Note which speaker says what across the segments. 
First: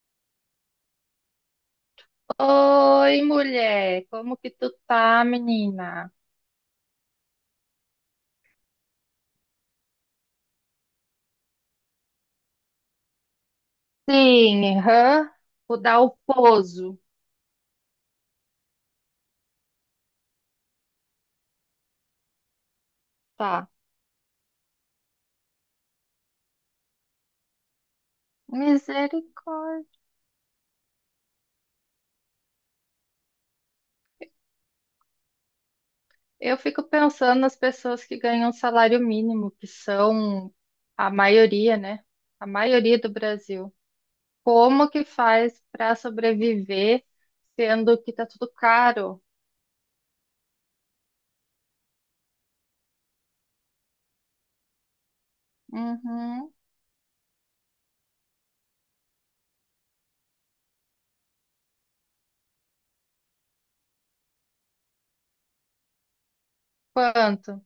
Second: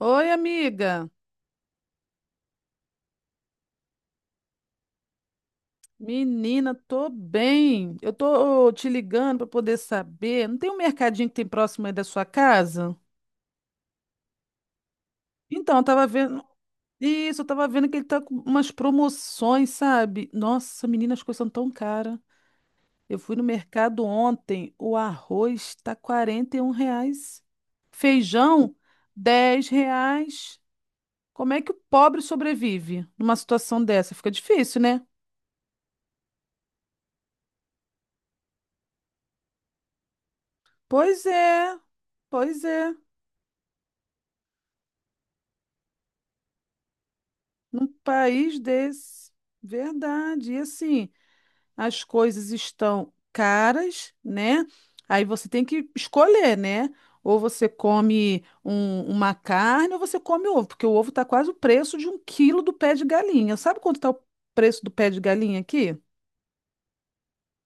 Speaker 1: Oi, amiga.
Speaker 2: Oi, mulher, como que tu tá, menina?
Speaker 1: Menina, tô bem. Eu tô te ligando para poder saber. Não tem um mercadinho que tem próximo aí da sua casa?
Speaker 2: Sim, hã?
Speaker 1: Então,
Speaker 2: Vou
Speaker 1: eu
Speaker 2: dar
Speaker 1: tava
Speaker 2: o
Speaker 1: vendo.
Speaker 2: pouso,
Speaker 1: Isso, eu tava vendo que ele tá com umas promoções, sabe? Nossa, menina, as coisas são tão caras. Eu fui no
Speaker 2: tá?
Speaker 1: mercado ontem, o arroz tá R$ 41. Feijão, 10
Speaker 2: Misericórdia.
Speaker 1: reais. Como é que o pobre sobrevive numa situação dessa? Fica difícil, né?
Speaker 2: Eu fico pensando nas pessoas que ganham salário mínimo, que são a
Speaker 1: Pois
Speaker 2: maioria,
Speaker 1: é,
Speaker 2: né? A
Speaker 1: pois é.
Speaker 2: maioria do Brasil. Como que faz para sobreviver,
Speaker 1: Num
Speaker 2: sendo que tá tudo
Speaker 1: país
Speaker 2: caro?
Speaker 1: desse, verdade. E assim, as coisas estão caras, né? Aí você tem que
Speaker 2: Uhum.
Speaker 1: escolher, né? Ou você come uma carne ou você come ovo, porque o ovo está quase o preço de um quilo do pé de galinha. Sabe quanto está o preço do pé de galinha aqui?
Speaker 2: Quanto?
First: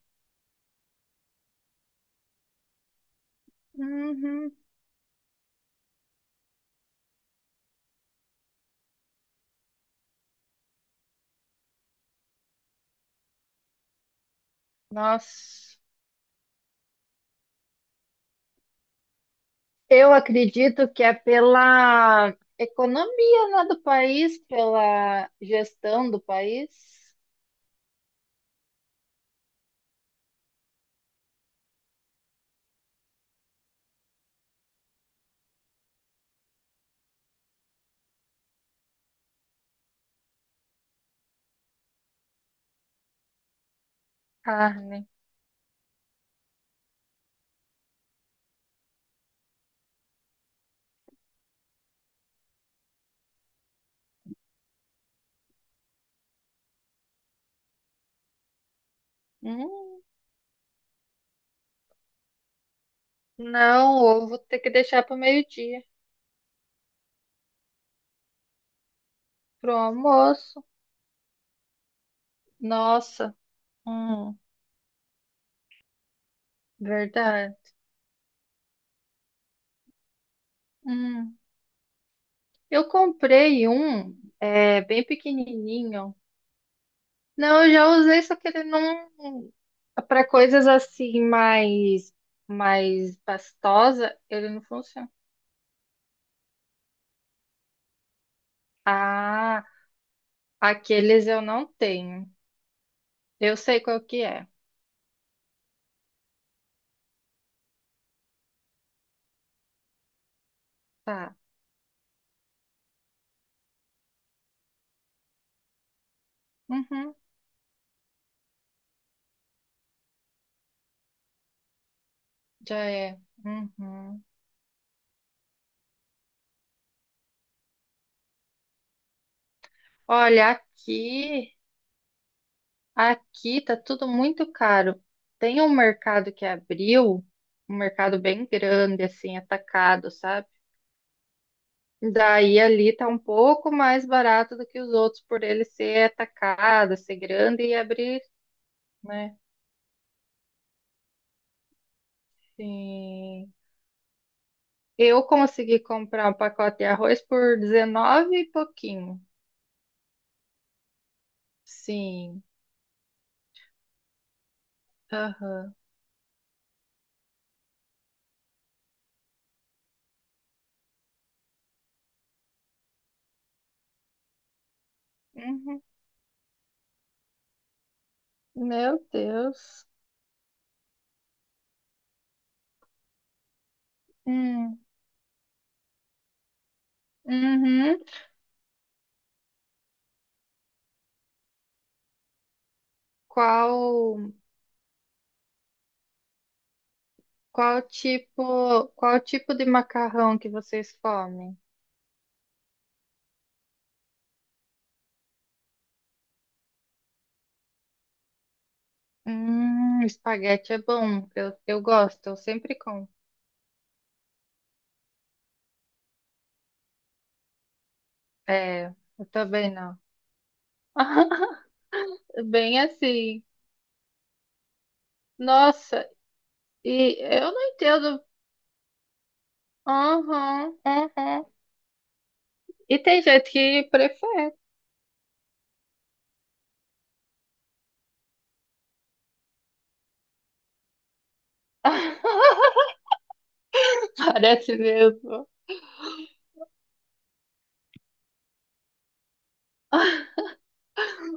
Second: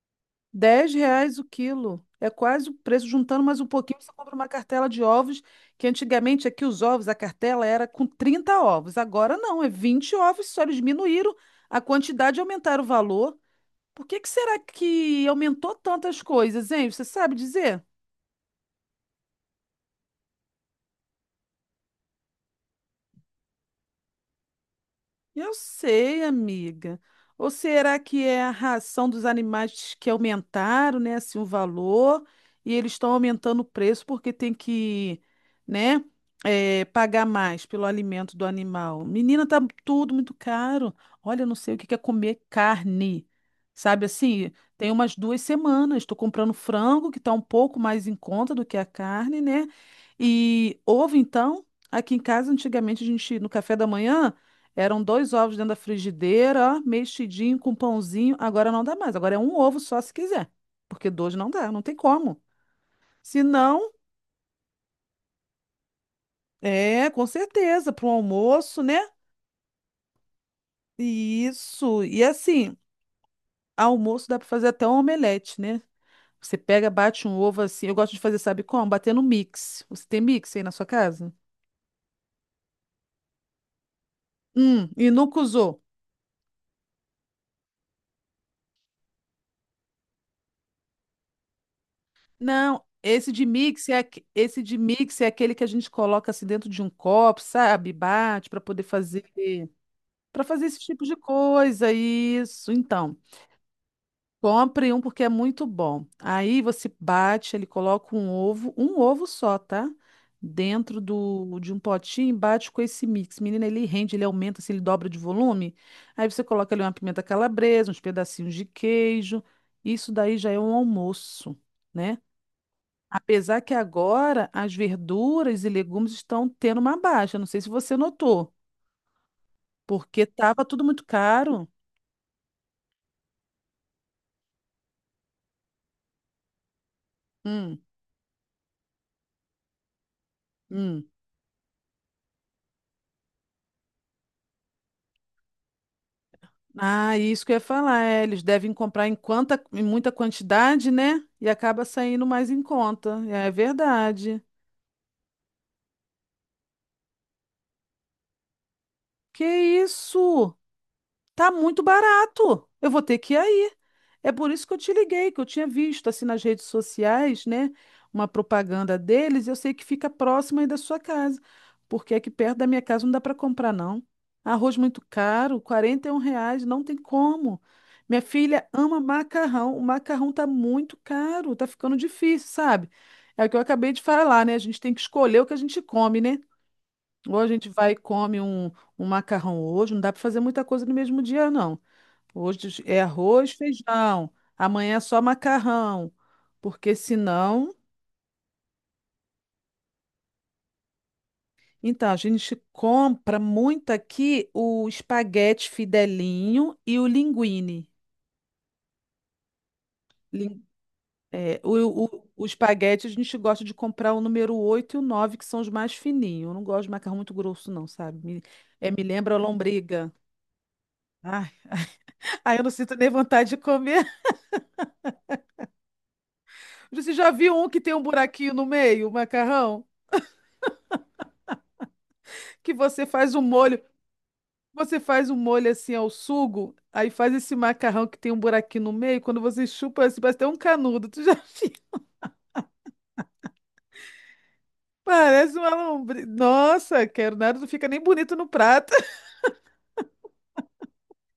Speaker 1: R$ 10 o quilo. É quase o preço. Juntando mais um pouquinho, você compra uma
Speaker 2: Uhum.
Speaker 1: cartela de ovos, que antigamente aqui os ovos, a cartela era com 30 ovos. Agora não, é 20 ovos, só eles diminuíram a quantidade e aumentaram o valor. Por que que será que aumentou
Speaker 2: Nossa.
Speaker 1: tantas coisas, hein? Você sabe dizer?
Speaker 2: Eu acredito que é pela economia, né, do país, pela
Speaker 1: Eu
Speaker 2: gestão do
Speaker 1: sei,
Speaker 2: país.
Speaker 1: amiga. Ou será que é a ração dos animais que aumentaram, né, assim, o valor e eles estão aumentando o preço porque tem que, né, pagar mais pelo alimento do animal? Menina, tá tudo muito caro. Olha, eu não sei o que que é comer carne. Sabe assim, tem
Speaker 2: Carne.
Speaker 1: umas 2 semanas, estou comprando frango, que está um pouco mais em conta do que a carne, né? E ovo, então, aqui em casa, antigamente, a gente, no café da manhã. Eram dois ovos dentro da frigideira, ó, mexidinho com pãozinho. Agora não dá mais. Agora é um ovo só
Speaker 2: Hum,
Speaker 1: se quiser. Porque dois não dá, não tem como. Se não,
Speaker 2: não, ovo vou ter que deixar para o meio-dia,
Speaker 1: é, com certeza, para um almoço, né?
Speaker 2: pro almoço.
Speaker 1: Isso. E assim,
Speaker 2: Nossa,
Speaker 1: almoço
Speaker 2: hum,
Speaker 1: dá para fazer até um omelete, né? Você pega, bate um
Speaker 2: verdade.
Speaker 1: ovo assim. Eu gosto de fazer, sabe como? Bater no mix. Você tem mix aí na sua casa?
Speaker 2: Hum, eu comprei um, bem
Speaker 1: E nunca usou.
Speaker 2: pequenininho. Não, eu já usei, só que ele não. Para coisas assim mais,
Speaker 1: Não,
Speaker 2: mais pastosa, ele
Speaker 1: esse
Speaker 2: não
Speaker 1: de
Speaker 2: funciona.
Speaker 1: mix é aquele que a gente coloca assim dentro de um copo, sabe? Bate para poder fazer
Speaker 2: Ah,
Speaker 1: para fazer esse tipo de
Speaker 2: aqueles eu não
Speaker 1: coisa,
Speaker 2: tenho.
Speaker 1: isso. Então,
Speaker 2: Eu sei qual que é.
Speaker 1: compre um porque é muito bom. Aí você bate, ele coloca um ovo só, tá? Dentro
Speaker 2: Tá.
Speaker 1: do, de um potinho, bate com esse mix. Menina, ele rende, ele aumenta, assim, ele dobra de volume. Aí você coloca ali uma
Speaker 2: Uhum,
Speaker 1: pimenta calabresa, uns pedacinhos de queijo. Isso daí já é um almoço, né?
Speaker 2: já é.
Speaker 1: Apesar que
Speaker 2: Uhum.
Speaker 1: agora as verduras e legumes estão tendo uma baixa. Não sei se você notou, porque
Speaker 2: Olha,
Speaker 1: estava tudo muito
Speaker 2: aqui,
Speaker 1: caro.
Speaker 2: aqui tá tudo muito caro. Tem um mercado que abriu, um
Speaker 1: Hum,
Speaker 2: mercado bem grande, assim, atacado, sabe?
Speaker 1: hum.
Speaker 2: Daí ali tá um pouco mais barato do que os outros, por ele ser atacado, ser
Speaker 1: Ah, isso que eu ia
Speaker 2: grande e
Speaker 1: falar.
Speaker 2: abrir,
Speaker 1: É, eles devem comprar
Speaker 2: né?
Speaker 1: em muita quantidade, né? E acaba saindo mais em conta. É
Speaker 2: Sim.
Speaker 1: verdade.
Speaker 2: Eu consegui comprar um pacote de arroz por 19 e pouquinho.
Speaker 1: Que isso? Tá muito
Speaker 2: Sim.
Speaker 1: barato. Eu vou ter que ir aí. É por isso que eu te liguei, que eu tinha
Speaker 2: Aham.
Speaker 1: visto assim nas redes sociais, né, uma propaganda deles, e eu sei que fica próximo aí da sua casa, porque aqui perto da minha casa não dá para comprar não. Arroz muito caro,
Speaker 2: Uhum.
Speaker 1: R$ 41, não tem como. Minha filha ama
Speaker 2: Meu
Speaker 1: macarrão, o
Speaker 2: Deus.
Speaker 1: macarrão tá muito caro, tá ficando difícil, sabe? É o que eu acabei de falar, né? A
Speaker 2: Hum,
Speaker 1: gente tem que escolher o que a gente come, né? Ou a gente vai e
Speaker 2: uhum.
Speaker 1: come um macarrão hoje, não dá para fazer muita coisa no mesmo dia, não. Hoje é arroz, feijão.
Speaker 2: Qual,
Speaker 1: Amanhã é só macarrão. Porque senão.
Speaker 2: qual tipo de macarrão que vocês comem?
Speaker 1: Então, a gente compra muito aqui o espaguete fidelinho e o linguine. Lin-
Speaker 2: Espaguete é bom, eu,
Speaker 1: é,
Speaker 2: eu
Speaker 1: o,
Speaker 2: gosto,
Speaker 1: o,
Speaker 2: eu
Speaker 1: o
Speaker 2: sempre
Speaker 1: espaguete
Speaker 2: como.
Speaker 1: a gente gosta de comprar o número oito e o 9, que são os mais fininhos. Eu não gosto de macarrão muito grosso, não, sabe? Me,
Speaker 2: É,
Speaker 1: é, me
Speaker 2: eu
Speaker 1: lembra a
Speaker 2: também não.
Speaker 1: lombriga. Ai, ai, eu não
Speaker 2: Bem
Speaker 1: sinto nem
Speaker 2: assim.
Speaker 1: vontade de comer.
Speaker 2: Nossa,
Speaker 1: Você
Speaker 2: e
Speaker 1: já
Speaker 2: eu
Speaker 1: viu
Speaker 2: não
Speaker 1: um que tem um
Speaker 2: entendo.
Speaker 1: buraquinho no meio, o macarrão?
Speaker 2: Uhum, uhum.
Speaker 1: Que
Speaker 2: E
Speaker 1: você
Speaker 2: tem
Speaker 1: faz o
Speaker 2: gente
Speaker 1: molho.
Speaker 2: que prefere
Speaker 1: Você faz um molho assim ao sugo, aí faz esse macarrão que tem um buraquinho no meio, quando você chupa, assim, parece até um canudo. Tu já viu?
Speaker 2: parece mesmo
Speaker 1: Parece uma lombriz. Nossa, quero nada, não fica nem bonito no prato.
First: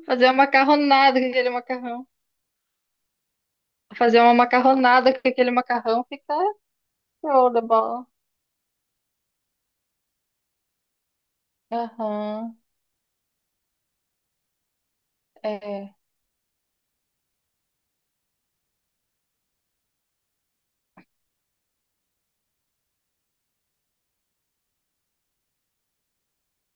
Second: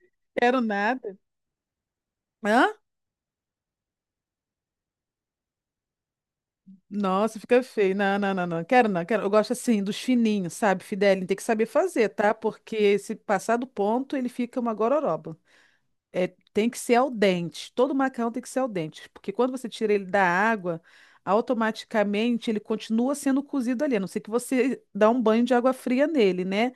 Speaker 2: fazer uma
Speaker 1: Quero nada.
Speaker 2: macarronada com aquele macarrão.
Speaker 1: Hã?
Speaker 2: Fazer uma macarronada com aquele macarrão fica
Speaker 1: Nossa, fica feio.
Speaker 2: Rollerball.
Speaker 1: Não, não, não, não. Quero não, quero. Eu gosto assim dos fininhos, sabe, Fidelinho? Tem que saber fazer, tá?
Speaker 2: Aham,
Speaker 1: Porque se passar do ponto, ele fica uma gororoba.
Speaker 2: é.
Speaker 1: É, tem que ser al dente. Todo macarrão tem que ser al dente, porque quando você tira ele da água, automaticamente ele continua sendo cozido ali, a não ser que você dá um banho de água fria nele, né?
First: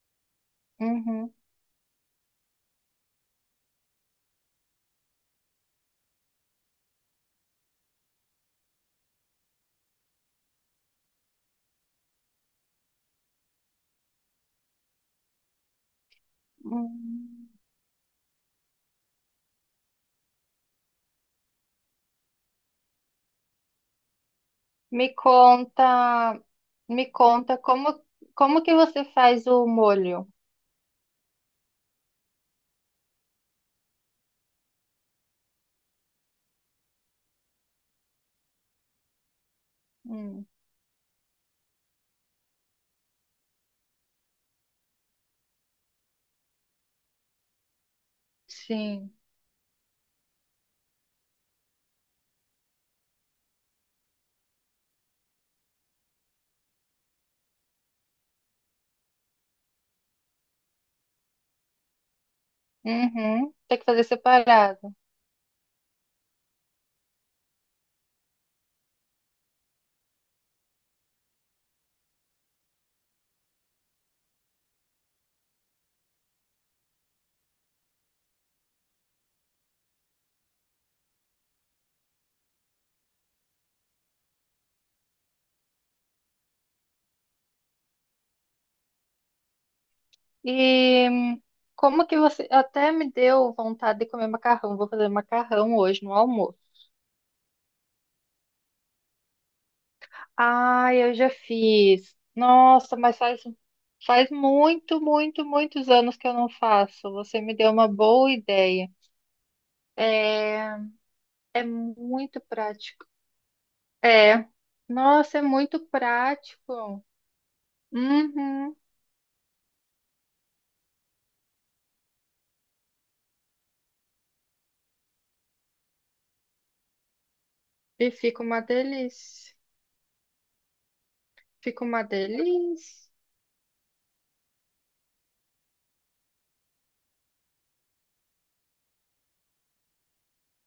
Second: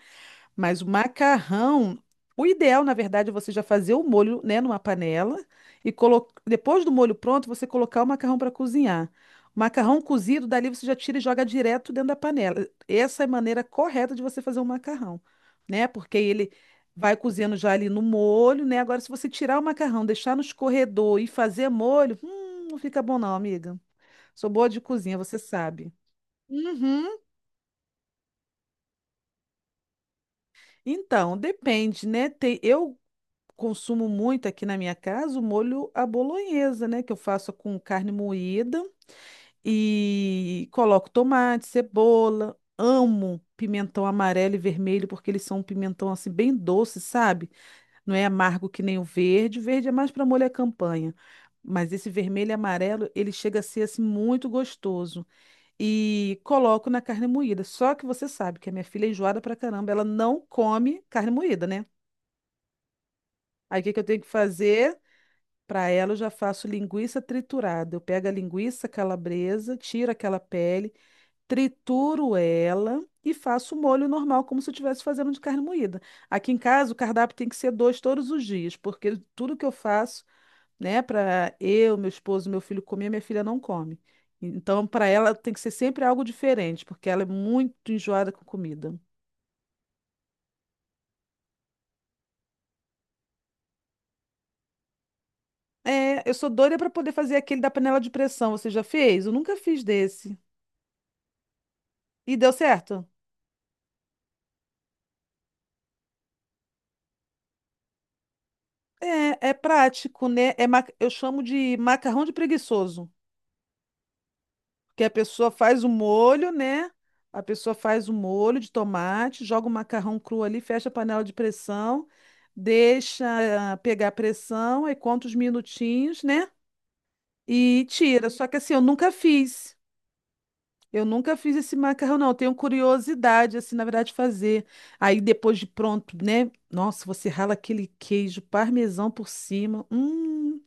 Speaker 1: Mas o
Speaker 2: Uhum.
Speaker 1: macarrão, o ideal, na verdade, é você já fazer o molho, né, numa panela e colo... depois do molho pronto, você colocar o macarrão para cozinhar. O macarrão cozido, dali você já tira e joga direto dentro da panela. Essa é a maneira correta de você fazer um macarrão, né? Porque ele vai
Speaker 2: Hum.
Speaker 1: cozendo já ali no molho, né? Agora, se você tirar o macarrão, deixar no escorredor e fazer molho, não fica bom não, amiga. Sou boa de
Speaker 2: Me
Speaker 1: cozinha, você
Speaker 2: conta,
Speaker 1: sabe.
Speaker 2: me
Speaker 1: Uhum.
Speaker 2: conta como, como que você faz o molho?
Speaker 1: Então, depende, né? Tem, eu consumo muito aqui na minha casa o molho à bolonhesa, né? Que eu faço com carne moída
Speaker 2: Hum,
Speaker 1: e coloco tomate, cebola. Amo pimentão amarelo e vermelho porque eles são um pimentão assim bem doce, sabe? Não é amargo que nem o
Speaker 2: sim.
Speaker 1: verde. O verde é mais para molho à campanha. Mas esse vermelho e amarelo, ele chega a ser assim muito gostoso. E coloco na carne moída. Só que você sabe que a minha filha é enjoada pra caramba, ela não come carne moída, né?
Speaker 2: Uhum. Tem
Speaker 1: Aí o
Speaker 2: que
Speaker 1: que que eu
Speaker 2: fazer
Speaker 1: tenho que
Speaker 2: separado.
Speaker 1: fazer? Para ela, eu já faço linguiça triturada. Eu pego a linguiça calabresa, tiro aquela pele, trituro ela e faço o molho normal, como se eu estivesse fazendo de carne moída. Aqui em casa, o cardápio tem que ser dois todos os dias, porque tudo que eu faço, né, para eu, meu esposo, meu filho comer, minha filha não come. Então, para ela, tem que ser sempre algo diferente, porque ela é muito enjoada com comida.
Speaker 2: E hum, como que você até me deu vontade de comer macarrão. Vou fazer macarrão hoje no
Speaker 1: É, eu sou
Speaker 2: almoço.
Speaker 1: doida para poder fazer aquele da panela de pressão. Você já fez? Eu nunca fiz desse.
Speaker 2: Ah, eu já fiz.
Speaker 1: E deu certo?
Speaker 2: Nossa, mas faz muito, muito, muitos anos que eu não faço. Você me deu uma boa ideia.
Speaker 1: É, é prático, né?
Speaker 2: É,
Speaker 1: Eu chamo
Speaker 2: é
Speaker 1: de macarrão de
Speaker 2: muito prático.
Speaker 1: preguiçoso,
Speaker 2: É.
Speaker 1: porque a
Speaker 2: Nossa, é
Speaker 1: pessoa
Speaker 2: muito
Speaker 1: faz o molho, né?
Speaker 2: prático.
Speaker 1: A pessoa faz o molho de
Speaker 2: Uhum.
Speaker 1: tomate, joga o macarrão cru ali, fecha a panela de pressão, deixa pegar a pressão, aí conta os minutinhos, né? E
Speaker 2: E
Speaker 1: tira.
Speaker 2: fica
Speaker 1: Só que
Speaker 2: uma
Speaker 1: assim, eu nunca
Speaker 2: delícia.
Speaker 1: fiz. Eu nunca fiz esse
Speaker 2: Fica uma
Speaker 1: macarrão, não. Eu tenho
Speaker 2: delícia.
Speaker 1: curiosidade, assim, na verdade, de fazer. Aí depois de pronto, né? Nossa, você rala aquele queijo parmesão por cima. Hum.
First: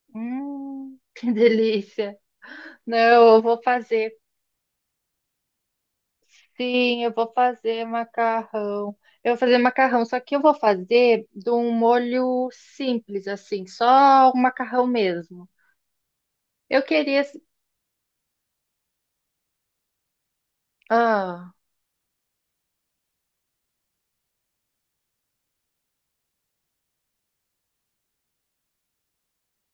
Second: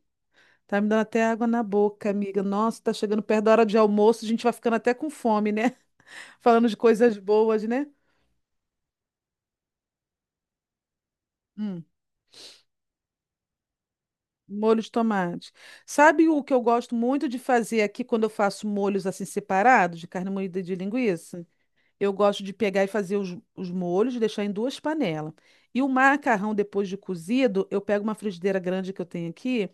Speaker 1: Tá me dando até
Speaker 2: Que
Speaker 1: água na boca,
Speaker 2: delícia.
Speaker 1: amiga. Nossa, tá chegando
Speaker 2: Não, eu
Speaker 1: perto da
Speaker 2: vou
Speaker 1: hora de
Speaker 2: fazer.
Speaker 1: almoço, a gente vai ficando até com fome, né? Falando de
Speaker 2: Sim, eu
Speaker 1: coisas
Speaker 2: vou
Speaker 1: boas,
Speaker 2: fazer
Speaker 1: né?
Speaker 2: macarrão. Eu vou fazer macarrão, só que eu vou fazer de um
Speaker 1: Hum,
Speaker 2: molho simples, assim, só o
Speaker 1: molho
Speaker 2: macarrão
Speaker 1: de
Speaker 2: mesmo.
Speaker 1: tomate. Sabe o que eu
Speaker 2: Eu
Speaker 1: gosto
Speaker 2: queria.
Speaker 1: muito de fazer aqui quando eu faço molhos assim separados, de carne moída e de linguiça?
Speaker 2: Ah,
Speaker 1: Eu gosto de pegar e fazer os molhos, deixar em duas panelas. E o macarrão, depois de cozido, eu pego uma frigideira grande que eu tenho aqui,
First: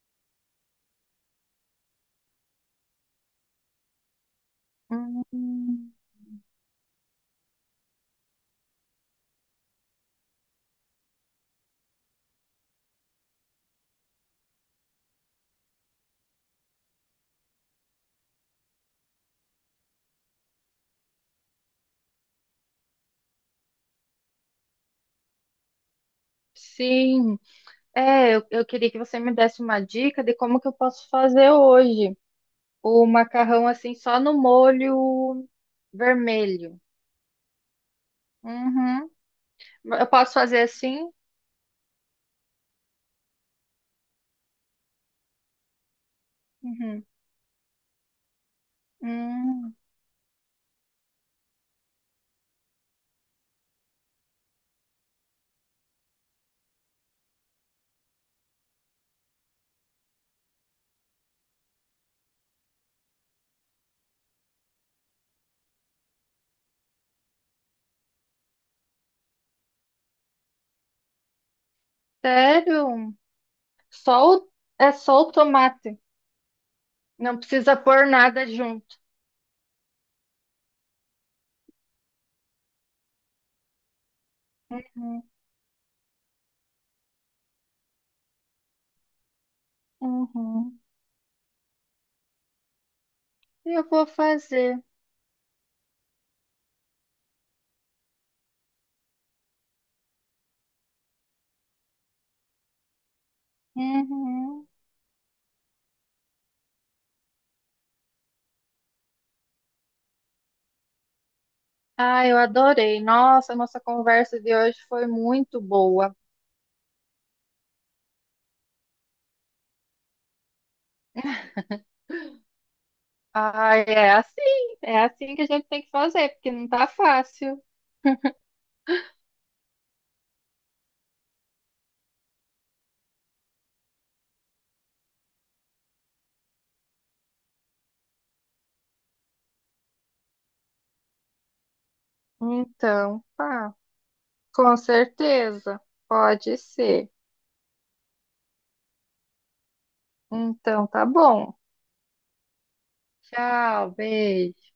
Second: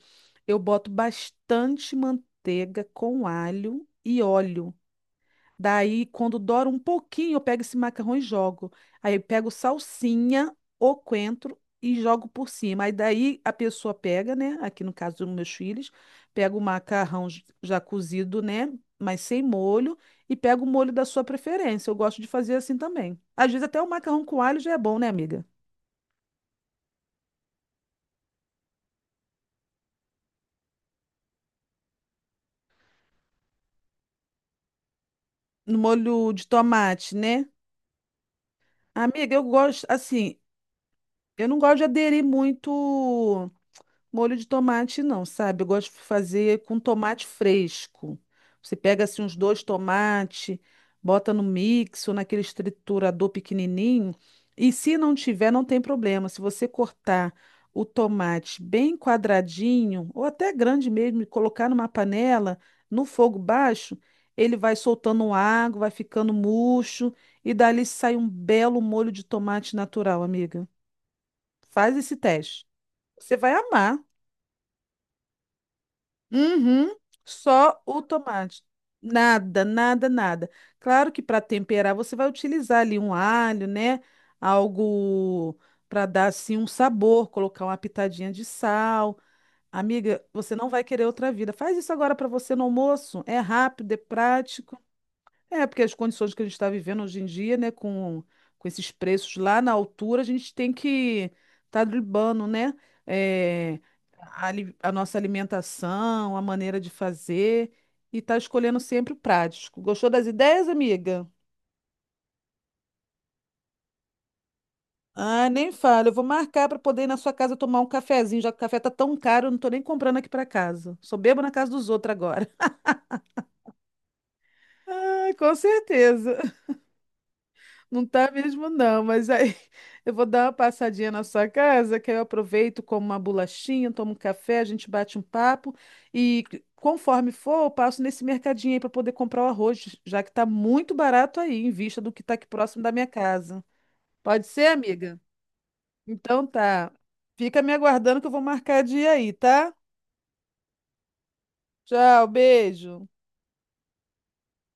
Speaker 1: eu boto bastante manteiga com alho e óleo.
Speaker 2: hum,
Speaker 1: Daí, quando dora um pouquinho, eu pego esse macarrão e jogo. Aí eu pego salsinha, ou coentro e jogo por cima. Aí daí a pessoa pega, né? Aqui no caso dos meus filhos, pega o macarrão já cozido, né? Mas sem molho, e pega o molho da sua preferência. Eu gosto de fazer assim também. Às vezes até o macarrão com alho já é bom, né, amiga?
Speaker 2: sim. É, eu queria que você me desse uma dica de como que eu posso fazer hoje o macarrão assim só no molho
Speaker 1: No molho de
Speaker 2: vermelho.
Speaker 1: tomate, né?
Speaker 2: Uhum.
Speaker 1: Amiga, eu gosto,
Speaker 2: Eu posso
Speaker 1: assim,
Speaker 2: fazer assim?
Speaker 1: eu não gosto de aderir muito. Molho de tomate não, sabe? Eu gosto de fazer com
Speaker 2: Uhum.
Speaker 1: tomate fresco. Você pega assim uns dois
Speaker 2: Hum,
Speaker 1: tomates, bota no mix ou naquele triturador pequenininho. E se não tiver, não tem problema. Se você cortar o tomate bem quadradinho ou até grande mesmo e colocar numa panela no fogo baixo, ele vai soltando água, vai ficando murcho e dali sai um belo molho de tomate natural, amiga. Faz esse teste.
Speaker 2: sério?
Speaker 1: Você vai amar.
Speaker 2: Só o, é só o tomate.
Speaker 1: Uhum,
Speaker 2: Não precisa
Speaker 1: só o
Speaker 2: pôr nada
Speaker 1: tomate.
Speaker 2: junto.
Speaker 1: Nada, nada, nada. Claro que para temperar você vai utilizar ali um alho, né?
Speaker 2: Uhum.
Speaker 1: Algo para dar assim um sabor, colocar uma pitadinha de sal. Amiga, você não
Speaker 2: Uhum.
Speaker 1: vai querer outra vida. Faz isso agora para você no almoço. É
Speaker 2: Eu
Speaker 1: rápido, é
Speaker 2: vou
Speaker 1: prático.
Speaker 2: fazer.
Speaker 1: É, porque as condições que a gente está vivendo hoje em dia, né, com esses preços lá na altura, a gente tem que estar tá dribando, né, é, a,
Speaker 2: Uhum.
Speaker 1: ali- a nossa alimentação, a maneira de fazer e tá escolhendo sempre o prático. Gostou das ideias, amiga?
Speaker 2: Ah, eu adorei. Nossa, nossa conversa de hoje foi
Speaker 1: Ah,
Speaker 2: muito
Speaker 1: nem falo. Eu
Speaker 2: boa.
Speaker 1: vou marcar para poder ir na sua casa tomar um cafezinho, já que o café tá tão caro, eu não tô nem comprando aqui para casa. Só bebo na casa dos outros agora.
Speaker 2: Ah, é
Speaker 1: Ah,
Speaker 2: assim que a
Speaker 1: com
Speaker 2: gente tem que fazer,
Speaker 1: certeza.
Speaker 2: porque não tá fácil.
Speaker 1: Não tá mesmo, não, mas aí eu vou dar uma passadinha na sua casa, que aí eu aproveito, como uma bolachinha, tomo um café, a gente bate um papo e conforme for, eu passo nesse mercadinho aí para poder comprar o arroz, já que tá muito barato aí, em vista do que tá aqui próximo da minha
Speaker 2: Então,
Speaker 1: casa.
Speaker 2: tá,
Speaker 1: Pode ser,
Speaker 2: com
Speaker 1: amiga?
Speaker 2: certeza,
Speaker 1: Então
Speaker 2: pode
Speaker 1: tá.
Speaker 2: ser.
Speaker 1: Fica me aguardando que eu vou marcar dia aí, tá?
Speaker 2: Então, tá bom.
Speaker 1: Tchau, beijo.
Speaker 2: Tchau, beijo.